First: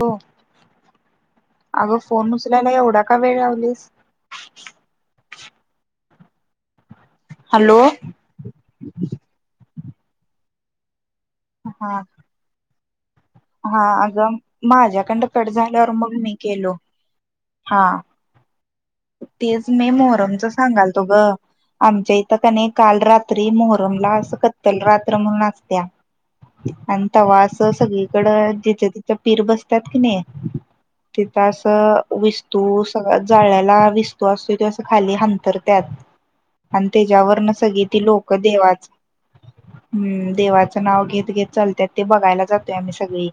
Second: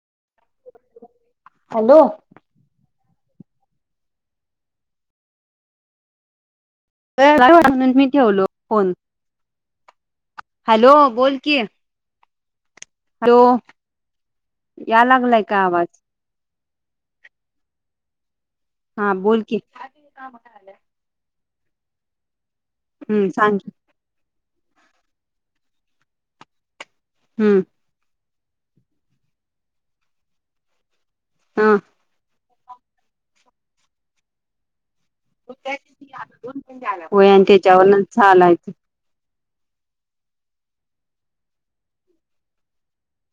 हो हॅलो अगं फोन उचलायला एवढा का वेळ लावलीस का म्हणून हा मी ठेवलो फोन हॅलो बोल की. हा हॅलो हा अगं या माझ्याकंडन लागलाय कट का आवाज झाल्यावर मग मी केलो हा. हा बोल की तेच मे मोहरमचा सांगाल तु ग आमच्या इथं का नाही काल हम्म रात्री सांग मोहरमला अस तरल रात्र म्हणूनचत्या आणि तवा अस हम्म सगळी. तिकड जिचं तिचं पीर बसतात की नाही तिथं हा असं वि तू सगळ जाळ्याला विस्तो असतो त असं खाली ह. तर त्यात आणि होय त्याच्यावर आणि न सगळी त्याच्यावरन ती लोक चालायचं देवाच हम्म! देवाचं नाव घेत घेत चालतात ते बघायला जातोय आम्ही सगळी.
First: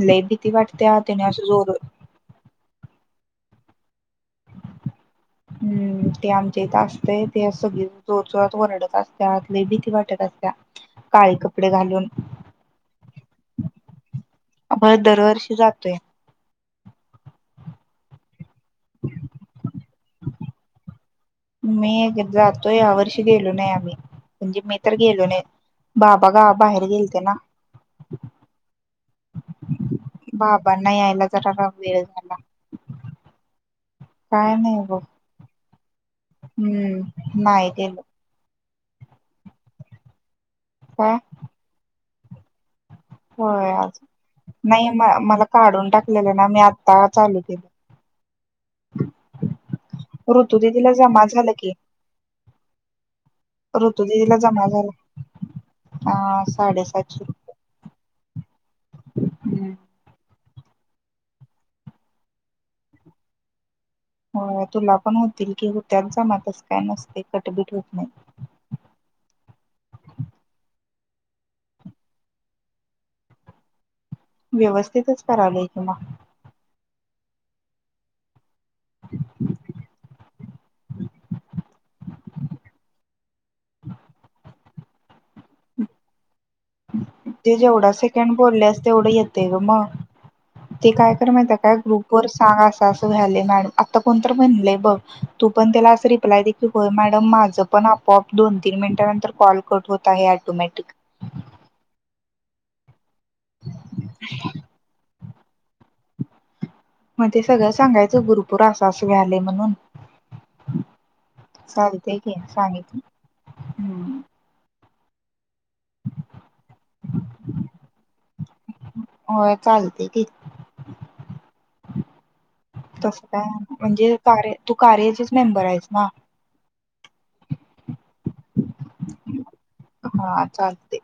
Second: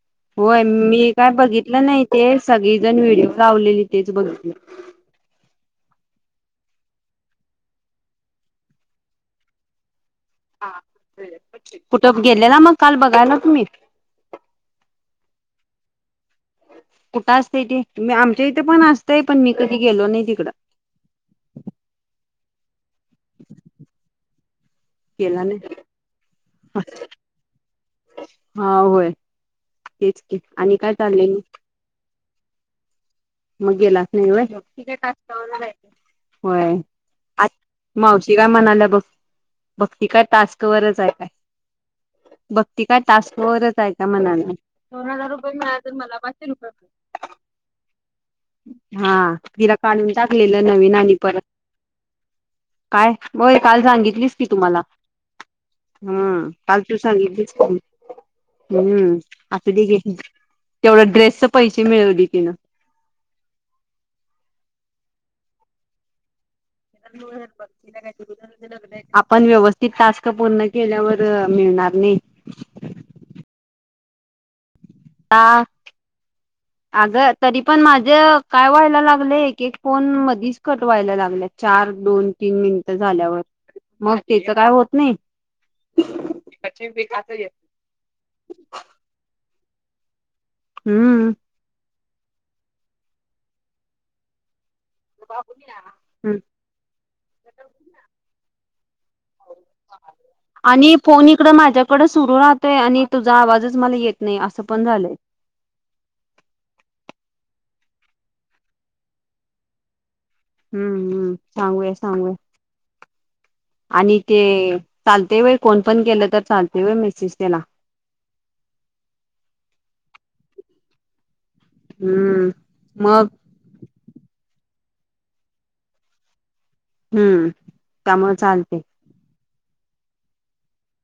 लय भीती होय वाटत्या मी तेनी काय असं जोर बघितलं नाही ते सगळी जण व्हिडिओ लावलेली तेच बघतील. हम्म! ते आमच्या इथे असते ते सगळी जोर जोरात ओरडत असतेत लय भीती वाटत असते. काळे कपडे घालून. गेले ना मग काल बघाय ना तुम्ही. ब दरवर्षी जातोय. कुठं असतं इ तेे्ी आमच्या इथे पण असतंय पण मी कधी गेलो नाही तिकडं मी जातोय या वर्षी गेलो नाही आम्ही म्हणजे मी तर गेलो नाही. बाबा गा बाहेर गेलते ना हा होय. तेच की बाबा आणि काय नाही यायला चाललंय मग जराला वेळ झाला. मग गेलाच काय नाही बघ नाहीय होय हम्म नाही गेलो मावशी शिव्या म्हनायला नको बघती काय टास्क वरच आहे काय भक्ती काय होय टास्कवरच आहे का म्हणाला अजून नाही म मला काढून टाकलेलं ना मी आता चालू के हा तिला काढून ऋतू टाकलेलं दिदीला नवीन आणि जमा परत. झालं की काय बर काल ऋतू सांगितलीस दिदीला ती जमा तुम्हाला. झालं. हा काल तू सांगितलीच की. हम्म आता तेवढं ड्रेसच पैसे मिळवले तिनं हो तुला पण होतील की हो त्यांचा मातस काय नसते कटबीट होत नाही. आपण व्यवस्थित टास्क पूर्ण केल्यावर मिळणार नाही. व्यवस्थितच आ करायलोय कि मग अगं तरी पण माझं. काय व्हायला लागलं एक एक फोन मधीच कटवायला लागल्या चार, दोन, तीन मिनिटं झाल्यावर मग तेच काय होत नाही. जे जेवढा सेकंड बोललेस तेवढं येते ग मग. ते काय कर हम्म माहि काय ग्रुप वर सांग असं असं झालंय मॅडम आता कोणत म्हणलेय बघ. तू पण त्याला अस रिप्लाय दे की होय मॅडम माझं पण आपोआप दोन तीन मिनटानंतर कॉलकट होत आहे ऑटोमॅटिक आणि फोन इकड माझ्याकडे सुरू राहतोय आणि तुझा आवाजच मला येत नाही असं पण झालंय. मग ते सगळं सांगायचं ग्रुप वर असं असं व्हायलय म्हणून हम्म हम्म सांगूया चालतय की सांगूया सांगितलं आणि ते चालते वय कोण पण केलं तर चालते वय मेसेज त्याला होय चालते कि हम्म तस मग काय म्हणजे कार्य तू कार्याचेच मेंबर आहेस ना हम्म त्यामुळे चालते हा चालते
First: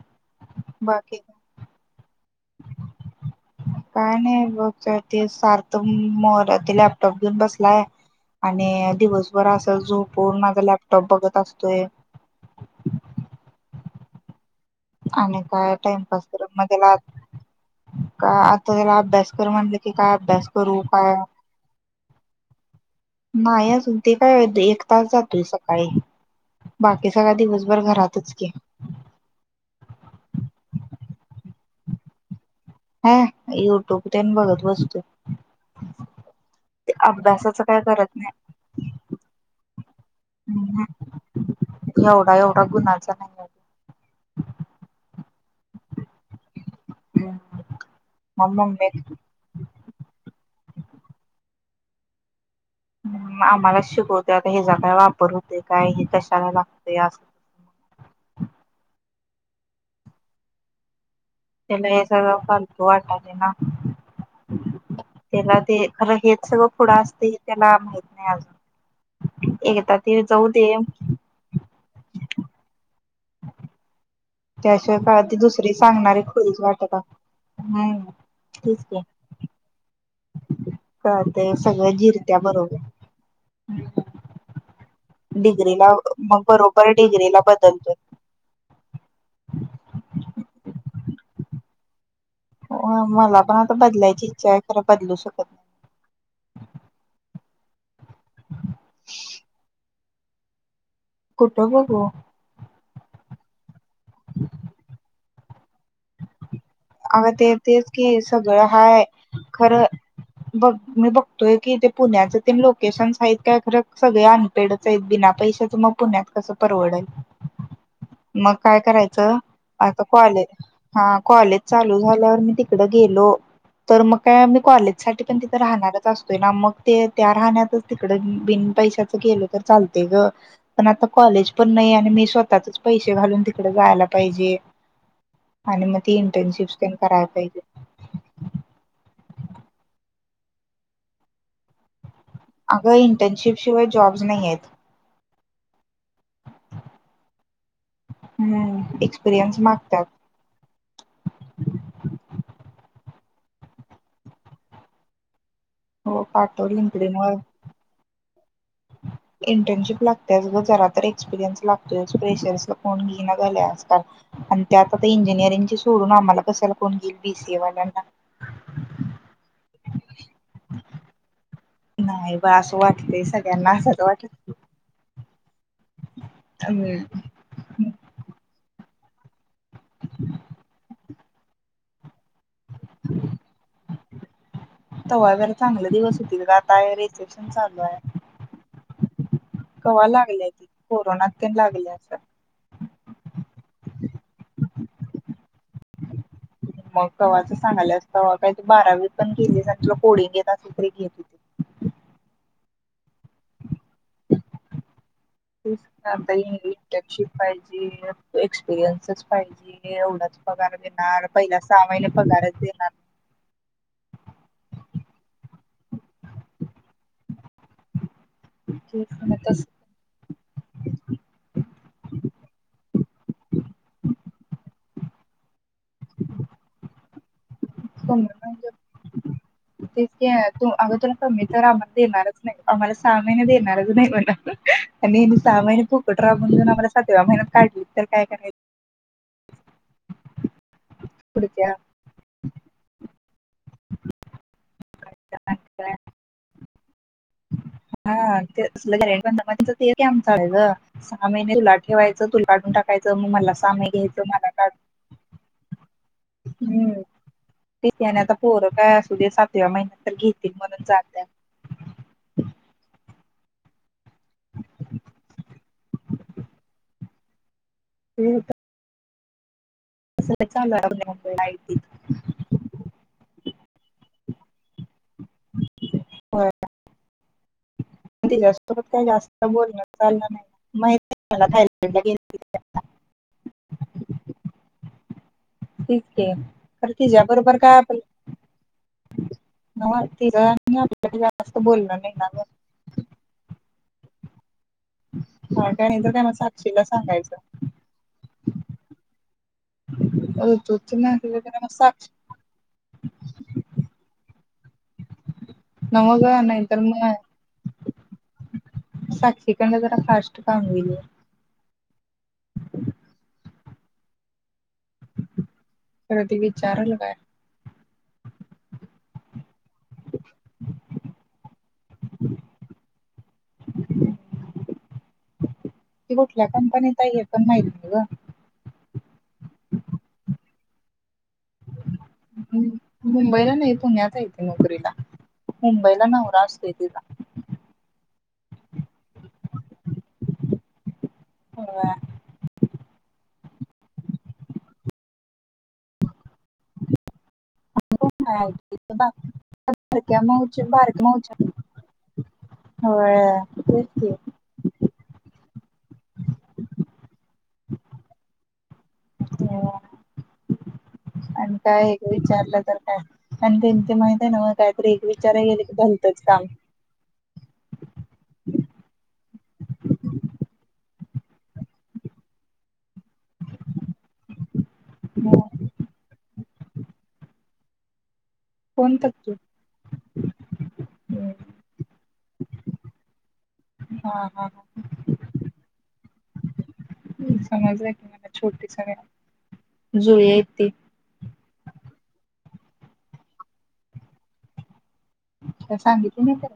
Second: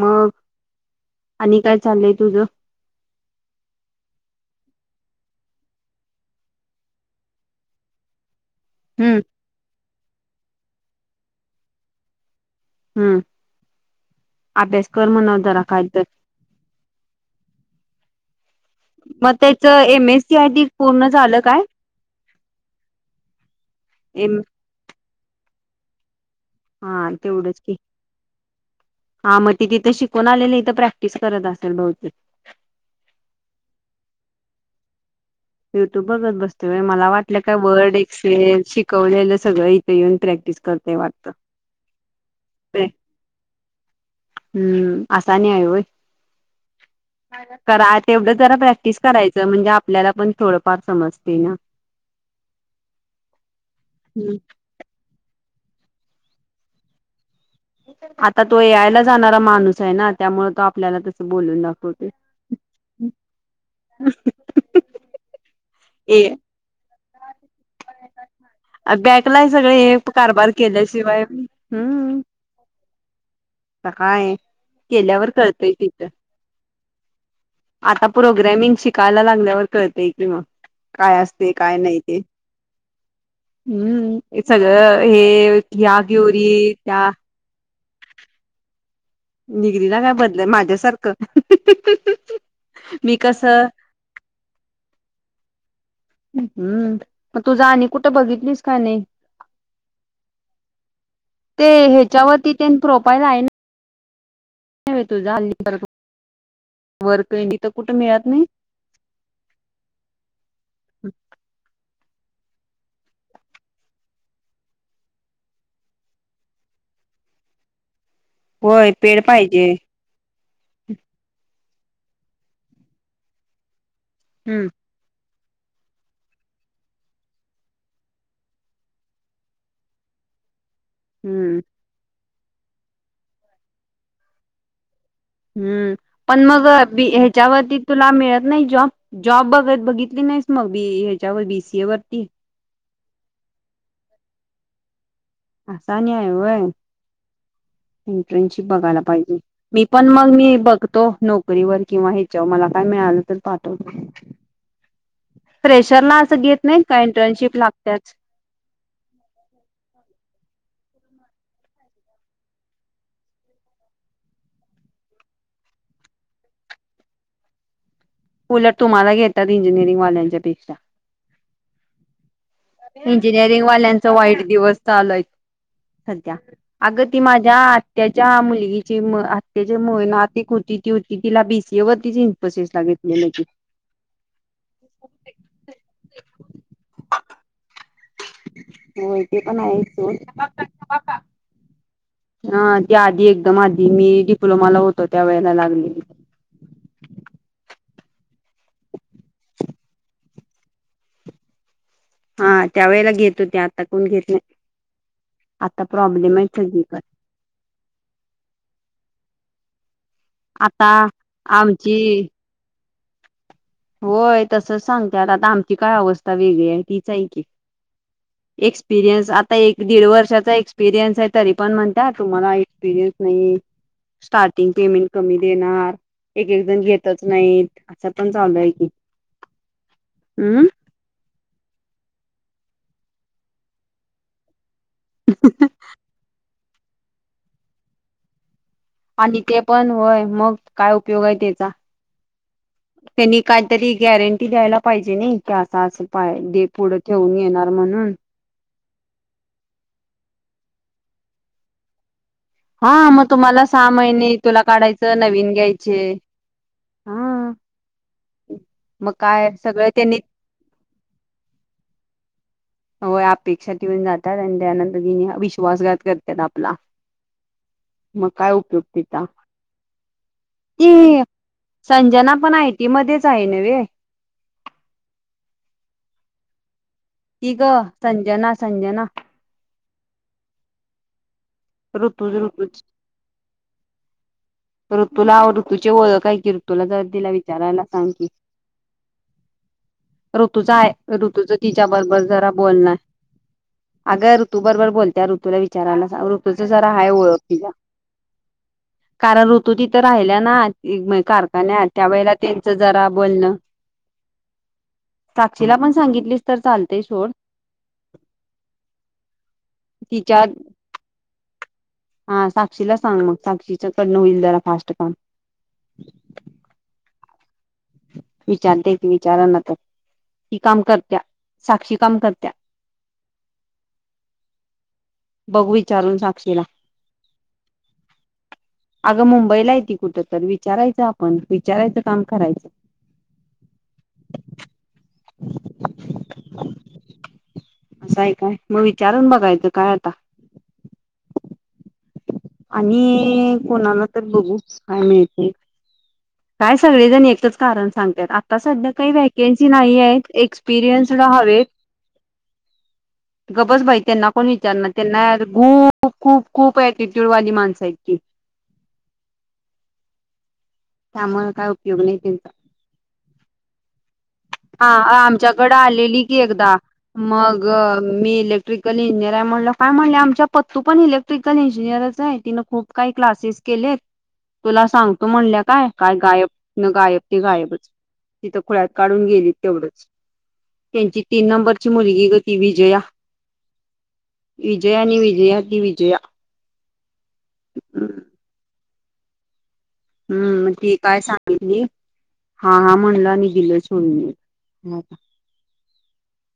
मग बाकी आणि काय चालय तुझं काय नाही बघ ते सारथ मो लॅपटॉप घेऊन बसलाय आणि हम्म दिवसभर असं झोपून माझा लॅपटॉप बघत असतोय हम्म अभ्यास कर मनव जरा काय तर तर तर मग त्याला का त त्याला मग अभ्यासकर त्याच म्हटलं की एम काय एस सी आय अभ्यास टी करू पूर्ण काय झालं नाही अजून ते एम काय आताच जातोय सकाळी हा बाकी सगळा तेवढंच की दिवसभर घरातच की हा मग ती तिथं शिकून आलेली इथ तर प्रॅक्टिस करत असेल बहुतीक हा युट्यूब त्यांनी बघत बसतोय युट्यूब बघत बसते मला वाटलं काय अभ्यासाच वर्ड करत नाही एक्सेल शिकवलेलं सगळं इथे येऊन प्रॅक्टिस करत ते वाटतं एवढा एवढा गुणाचा नाही हम्म आसानी आहेय वय मग करा तेवढंच जरा मम्मी प्रॅक्टिस करायचं म्हणजे आपल्याला पण थोडं फार समजतेय ना आम्हाला शिकवते आता हे जगा वापर होते काय हे कशाला लागते अस आता तो यायला जाणारा माणूस आहे ना त्यामुळे तो आपल्याला तसं बोलून त्याला हे दाखवतोय सगळं फालतू वाटायलय ना त्याला ते खरं ए हेच सगळं पुढं असतय बॅकला सगळे एकदा हे ते जाऊ कारभार दे केल्याशिवाय हम् सकाळी त्याशिय काळात त दुसरी सांगणारी खुळीच वाटत हम्म आता प्रोग्रॅमिंग तेच की शिकायला लागल्यावर कळत मग काय असते कळतय काय सगळं नाही ते जिरत्या बरोबर हम्म हे सगळं हे डिग्रीला या मग क्युरी बरोबर त्या डिग्रीला बदलतोय निगरी ना काय बदल माझ्यासारखं मी मला पण कसं आता बदलायची इच्छा आहे खरं बदलू शकत नाही हम्म मग तुझा आणि कुठं बघितलीस का नाही ते कुठं बघू ह्याच्यावरती प्रोफाईल आहे ना [unintelligible] [inaudible] अग वर्क ते तर तेच कुठं की मिळत नाही सगळं हाय खरं बघ मी बघतोय की ते पुण्याचे ते लोकेशन्स आहेत काय खरं सगळे आण पेडच बिना पैशाच मग पुण्यात कसं परवडल मग काय होय पेड करायचं पाहिजे कॉलेज हा कॉलेज चालू झाल्यावर मी तिकड गेलो तर मग काय मी हम्म कॉलेज साठी पण तिथं राहणारच असतोय ना मग ते त्या राहण्यातच तिकड बिन पैशाच गेल तर चालते ग पण आता कॉलेज हम्म पण नाही आणि मी स्वतःचच पैसे घालून तिकडे जायला पाहिजे आणि हम्म मग ती पण मग इंटर्नशिप्स तेन बी करायला पाहिजे ह्याच्यावरती तुला मिळत नाही जॉब जॉब बघत बघितली नाहीस मग बी ह्याच्यावर बी सी ए वरती अगं इंटर्नशिपशिवाय जॉब्स नाही आहेत. आसा न्याय आहे वय. इंटर्नशिप हम्म. बघायला पाहिजे एक्सपिरियन्स मी मागतात पण मग मी बघतो नक नोकरी व किंवा ह्याच्यावर मला काय मिळालं तर पाठवत. प्रेशरला हो असं घेत पाठव नाही का लिंकडीन वर. इंटर्नशिप लागतच. इंटर्नशिप लागते जरा तर एक्सपिरियन्स लागतोय प्रेशरस कोण घेईना झालाय आजकाल. आणि त्या आता इंजिनिअरिंग सोडून आम्हाला कसायला कोण घेईल बी सी ए वाल्यांना. उलट तुम्हाला घेतात इंजिनिअरिंग वाल्यांच्या पेक्षा नाही बा असं वाटतंय इंजिनिअरिंग सगळ्यांना असंच वाल्यांचा वाटत. वाईट दिवस चालू आहेत. सध्या हम्म. अग ती माझ ज्या आत्याच्या मुलगीची म आत्याचे म ना आतिक होती ती होती तिला बी सी ए वरती जि कसेस लागितलेलं क तव्हागर चांगले दिवस होतील का आताय रिसेप्शन चालू आहे. होय ते पण आहे कवा्हा सोड लागल्या त कोरोनात प लागल्या अस ह ते आधी एकदम आधी मी डिप्लोमाला होतो त्या वेळेला लागलेली. [unintelligible] मग कव्हाचं सांगाला असत काय तू बारावी पण केेली आणि तुला कोडिंग घेत तु तरी घेतली. हा त्या वेळेला घेत होते आता कोण घेत नाही आता प्रॉब्लेम आहेत सगळीकडे फाय जी एक्सपिरियन्स पाहिजे एवढाच पगार आता देणार पहिला आमची सहामाहिने पगारच देणार होय तसच सांगतत आता आमची काय अवस्था वेगळी आहे तीच आहे की. तेच एक्सपिरियन्स ना आता तस एक दीड वर्षाचा एक्सपिरियन्स आहे तरी पण म्हणत तुम्हाला एक्सपिरियन्स नाही. स्टार्टिंग पेमेंट कमी देणार एक एक जण घेतच नाही अस कमी पण चालू आहे की म्हणजे तेच हम् तू अगोदर मी तर आम्हाला देणारच नाही आम्हाला सहा महिने देणारच नाही म्हणत आणि सहा महिने खूप अठरा बनजून आ्हाला सातव्या मेनत काढली तर काय करायची आणि ते पण होय मग काय उपयोग आहे पुढच्या त्याचानी. काहीतरी गॅरंटी द्यायला पाहिजे नाही की असा असे पा पुढं ठेऊून येणार म्हणून घ ते आमय ग साहा महिने. ठेवायचं तूला काढून हा टाकायचं मग मला तुम्हाला साम सहा घ्यायचं महिने मला तुला काढ काढायचं नवीन घ्यायचे हम्म हा ते त्याने आता पोरं काय मग असू दे्या सातव्या सगळं महिन्यात तर त्यांनी घेतील म्हणून जात व अपेक्षा ठेऊन जातात आणि त्यानंतर विश्वासघात करतात आपला मग काय उपयोग तेचा. चालू ती मुंबईला आयटीत. संजना पण आयटी मध्येच आहे नव्हे. होय. तीग. तिच्यासोबत काय जास्त बोलण चाललं नाही ख ऋतूच ऋतूज ऋतू लाव. तुझ गेलतीच ओळ काय की ऋतूला खरं तिच्या जरदीला बरोबर काय विचारायला आपलं सांग की नव्ह तिचं ऋतूचा आणि आहे आपलं ऋतूच जास्त तिच्या बोलणं नाही बरोबर ना गं. जरा बोलणार अगं ऋतू बरोबर बोलत्या ऋतूला हा काय नाही विचारायला तर काय मग ऋ साक्षीला जरा आहे सांगायचं ओळख तीला. कारण ऋतू तिथं राहिल्या ऋतूच ना नसलं तर मग कारखान्यात साक्षी त्यावे त्यांच जरा बोलण. साक्षीला पण नव्ह सांगितलीस तर चालते सोड. साक्षी कंड जरा फास्ट तिच्या काम गेल. हा साक्षीला सांग मग साक्षीच्याकडनं होईल जरा फास्ट काम तर ती विचारल काय. विचारते त विचाराना तर ती काम करत्या साक्षी काम करत्या बघूवी ती कुठल्या कंपनीत आहे हे पण माहिती ग अगं मुंबईला हाय ती कुठं तर विचारायचं आपण विचारायचं काम करायचं मुंबईला नाही पुण्यात हाय ती नोकरीला मुंबईला नवरा असतोय तिचा असं आहे काय. मग विचारून बघायचं काय हो आणि कोणाला तर बघू काय माहिती काय सगळेजण एकच कारण सांगत्यात आता सध्या काही व्हॅकन्सी नाही आहेत एक्सपिरियन्सड हवे हो गबस बाई तेच त्यांना कोण विचारणार त्यांना गूप खूप खूप एटिट्यूड वाली माणसं आहेत की हो त्यामुळे आणि काय उपयोग एक नाही त्यांचा विचारलं तर काय आणि त्यांच्यामुळे का नाय हा आमच्याकडें आलेली की एकदा मग मी इलेक्ट्रिकल इंजिनिअर म्हणल काय म्हणलं आमच्या पत्तू पण इलेक्ट टिकल इंजिनिअरच आहे ती, नको काही क्लासेस केलेत? तुला सांगतो म्हणल्या काय काय गायब न गायब ते गायबच तिथं खुळ्यात कोण काढून तक्की? गेली तेवढच. त्यांची तीन नंबरची मुलगी ग ती विजया हा हा. विजया आणि विजया दिविजया समजल की नाय छोटीच काय हम्म ठीकय सांग [unintelligible] हा हा म्हणल आणि दिलं सोडून. म काय तुला सांगितलं नाही तर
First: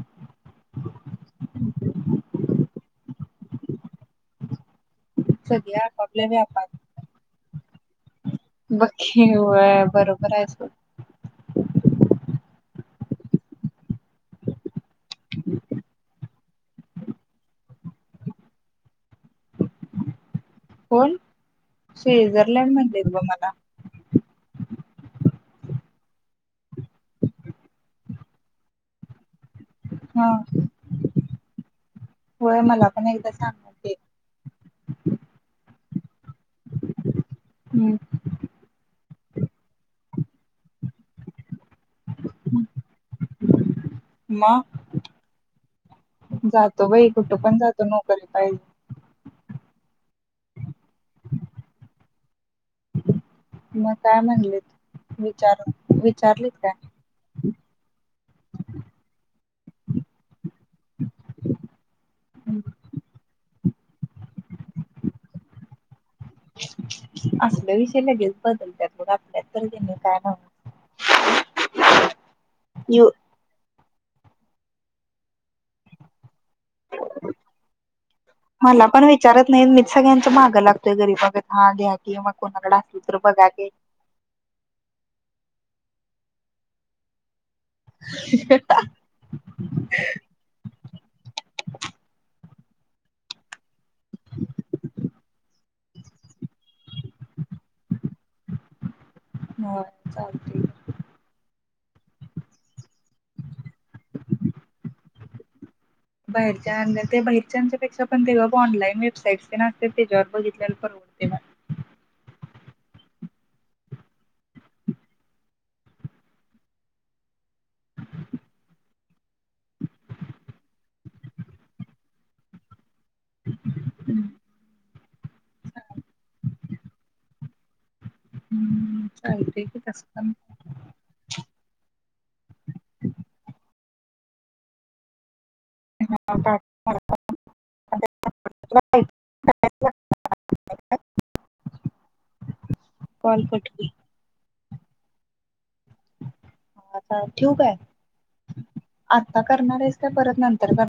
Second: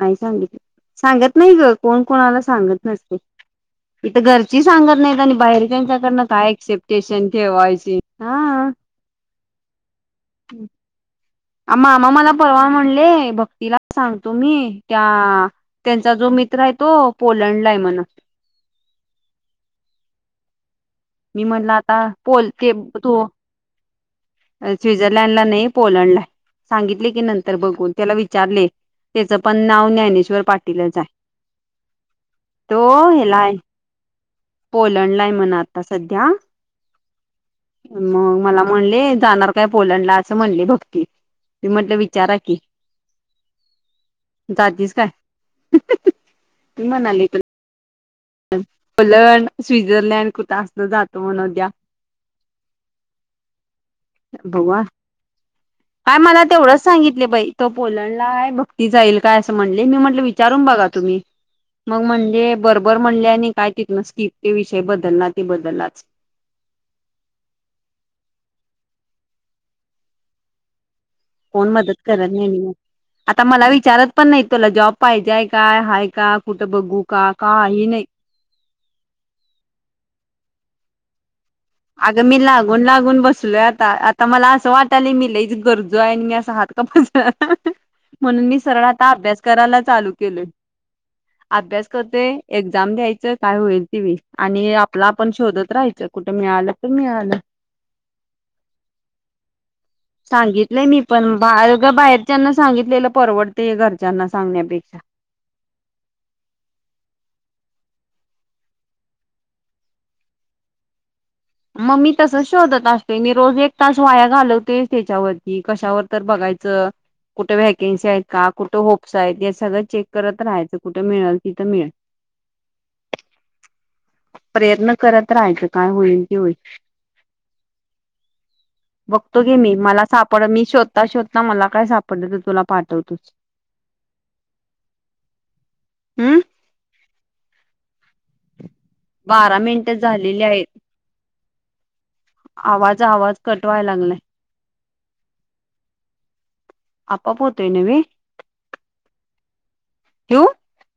नाय सांगितल. सांगत नाही ग कोण कोणाला सांगत नसते इथ घरची सांगत नाहीत आणि सगळी बाहेरच्याच्याकडनं आपापल्या काय व्यापात ऐकशील स्टेशन के वाय सी. हा केेव बरोबर आहेस मामा मला परवा म्हणले भक्तीला सांगतो मी त्या त्यांचा जो मित्र आहे तो पोलंडला आहे म्हण कोण? मी म्हणल आता बोल ते स्वित्झर्लंड म्हणलीत तू ब मला. स्वित्झर्लंड ला नाही पोलंडला हाय. सांगितलय की नंतर बघून त्याला विचारले त्याच पण नाव हा ज्ञानेश्वर पाटीलच आहे होय तो मला पण एकदा ह्याला हाय सांगालती. पोलंड ला आहे म्हणा आता सध्या मग मला म्हणले जाणार काय पोलंडला असं म्हणले भक्ती मी म्हटलं विचारा कि म ती जातो बाई म्हणाली कुठं पण जातो नोकरी पायी पोलंड, स्वित्झर्लंड कुठं असत जातो म्हण उद्या मग काय [unintelligible] म्हणलेत विचार काय मला विचारलेत तेवढंच सांगितले बाई तो पोलंडला हाय भक्ती जाईल काय असं म्हणले मी म्हटलं विचारून बघा तुम्ही मग म्हणले काय बरोबर म्हणले आणि काय तिथूनस कि ते विषय बदलला ते बदललाच असला विषय लगेच बदलत आपल्यात तर त्यांनी [unintelligible] कोण मदत करत नाही म येऊ आता मला विचारत पण नाही तुला जॉब पाहिजेय काय हाय का कुठं बघू का काही नाही मला पण विचारत नाही मीच सगळ्यांंच्या मागं लागतोय [unintelligible] की अग मग मी कोणाकडे लागून असल तर लागून बघा बसलोय की आता तर मला असं वाटायला लागलं मी लई गरजु आहे मी असा हात [unintelligible] म्हणून मी सरळ आ आता अभ्यास करायला चालू केलंय अभ्यास करते एक्झाम द्यायच काय होईल ती व आणि आपला आपण शोधत राहायचं कुठ मीळालं तर मी आलं हो सांगितलंय मी पण बा बाहेरच्याना सांगितलेलं परवडतेय घरच्यांना सांगण्यापेक्षा बाहेरच्या बाहेरच्यांच्यापेक्षा पण तेव्हा ऑनलाईन वेबसाईट नसते त्याच्यावर बघितल्याण हो ते मग मी तसच शोधत असते मी रोज एक तास वाया घालवते त्याच्यावरती कशावर तर बघायचं कुठे व्हॅकन्सी आहेत का कुठं आहेत या सगळं चेक करत राहायचं कुठे मिळेल तिथं मिळेल प्रयत्न करत राहायचं काय होईल हम्म बघतो घे चालतंय मी की मला तसं सापड मी शोध श होत ना मला काय सापडलं तर तुला पाठवतोच हा हम्म का बारा मिनिटं झालेली आहेत आवाज आवाज कॉल कट कटवाय होईल लागलाय आता आपोआप ठेवू काय होतोय नव्हे आहे आता करणार आहेस का परत ठेवू नंतर कर